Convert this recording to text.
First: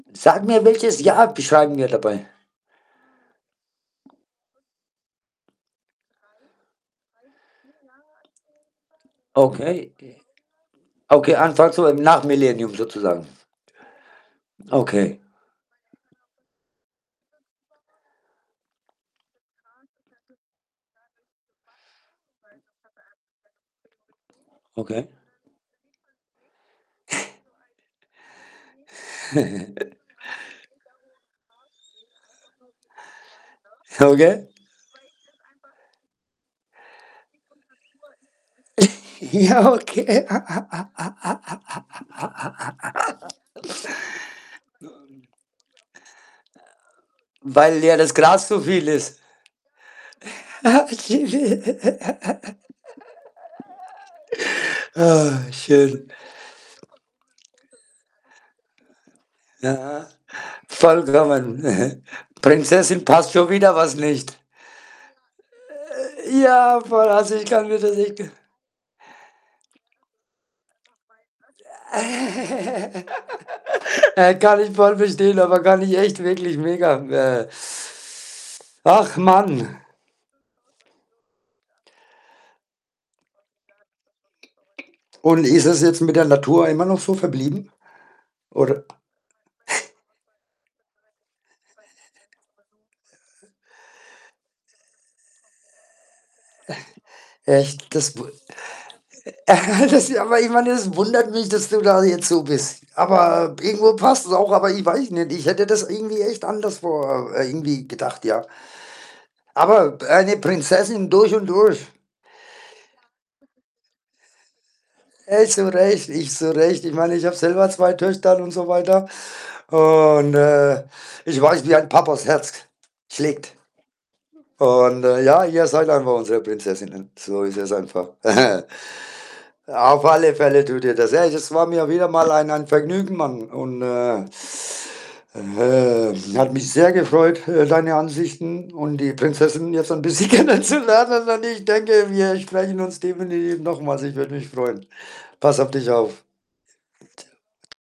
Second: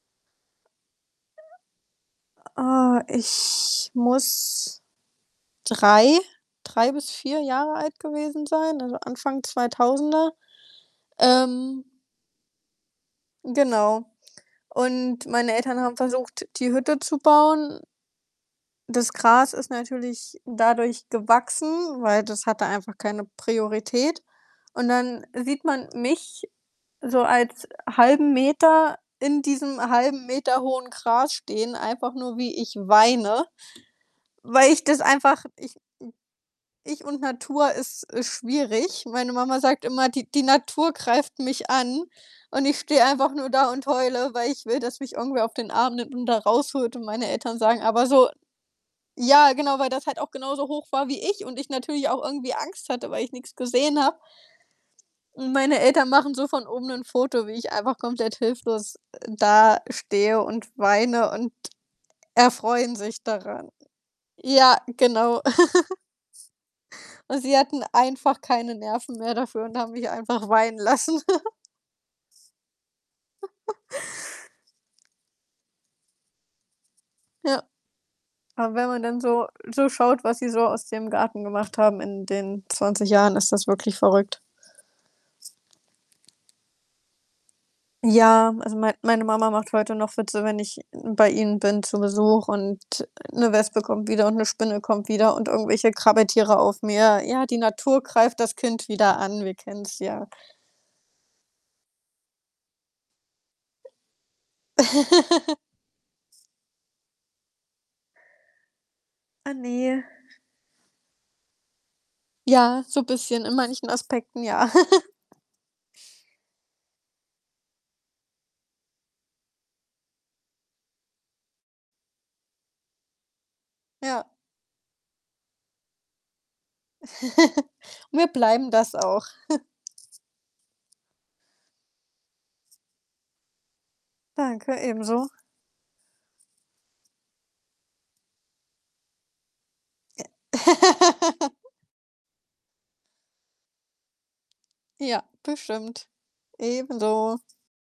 Sag mir, welches Jahr beschreiben wir dabei? Äh, ich muss 3, 3 bis 4 Jahre alt gewesen sein, also Anfang Okay, kay 2000er, Okay, anfangs so ähm im nach Millennium sozusagen. Genau. Okay. Und meine Eltern haben versucht, die Hütte zu bauen. Das Gras ist natürlich dadurch gewachsen, weil das hatte einfach keine Priorität und Okay. dann sieht man mich so als halben Meter in diesem 1/2m hohen Gras stehen, einfach nur, wie ich weine, Ja, okay. weil ich das einfach Ich, hm ich und Natur ist, äh, schwierig. Meine Mama Ja, sagt immer, okay. die die Natur greift mich an, und ich stehe einfach nur da und heule, weil ich will, dass mich irgendwer auf den Arm nimmt und da rausholt und meine [unintelligible] Eltern sagen, Weil ja aber das so Gras so viel ist. ja, genau, weil das halt auch genauso hoch war wie ich und ich natürlich auch irgendwie Angst hatte, weil ich nix gesehen habe. Oh Und meine Eltern schön. machen so von oben nur 'n Foto, wie ich einfach komplett hilflos, äh, Aha. dastehe und weine und vollkommen, mhm. erfreuen Prinzessin sich passt schon daran. wieder was nicht. Ja, genau. Äh, ja, voll, also Und ich sie kann mir hatten das echt ge einfach keine Nerven mehr dafür und haben mich einfach weinen lassen. Äh, äh, kann ich voll verstehen, aber kann ich echt wirklich mega, äh Ja. Aber wenn man Ach, dann so Mann. so schaut, was sie so aus dem Garten gemacht haben in den 20 Jahren, ist das wirklich verrückt. Und ist das jetzt mit der Natur immer noch so verblieben, Ja, also oder mein meine Mama macht heute noch Witze, wenn ich bei ihnen bin zu Besuch und, äh, 'ne Wespe kommt wieder und 'ne Spinne kommt wieder und irgendwelche Krabbeltiere auf mir. „Ja, die Echt, Natur das wu greift das Kind wieder an. Wir Äh, kennen's das ja.“ aber ich meine, das wundert mich, dass du da jetzt so bist. Aber irgendwo passt es auch, aber ich weiß nicht. Ich hätte das irgendwie echt anderswo, äh, irgendwie gedacht, ja. Ah, Aber ne. eine Prinzessin durch und durch. Ja, so bisschen in manchen Aspekten, ja. Ey, zu recht ich zu recht. Ich meine, ich habe selber 2 Töchter und so weiter und, äh, ich weiß, wie ein Papas Herz schlägt Ja. und, äh, ja, ihr seid einfach unsere Prinzessinnen. So ist es einfach. Und wir bleiben das auch. Auf alle Fälle tut ihr das. Hey, das war mir wieder mal ein ein Vergnügen, Mann und, äh Danke, ebenso. ähm, hat mich sehr gefreut, äh, deine Ansichten und die Prinzessin jetzt ein Ja. bisschen kennenzulernen, und ich denke, wir sprechen uns definitiv nochmals. Ich würde mich freuen. Ja, Pass auf dich bestimmt. auf. Ebenso. Tschau.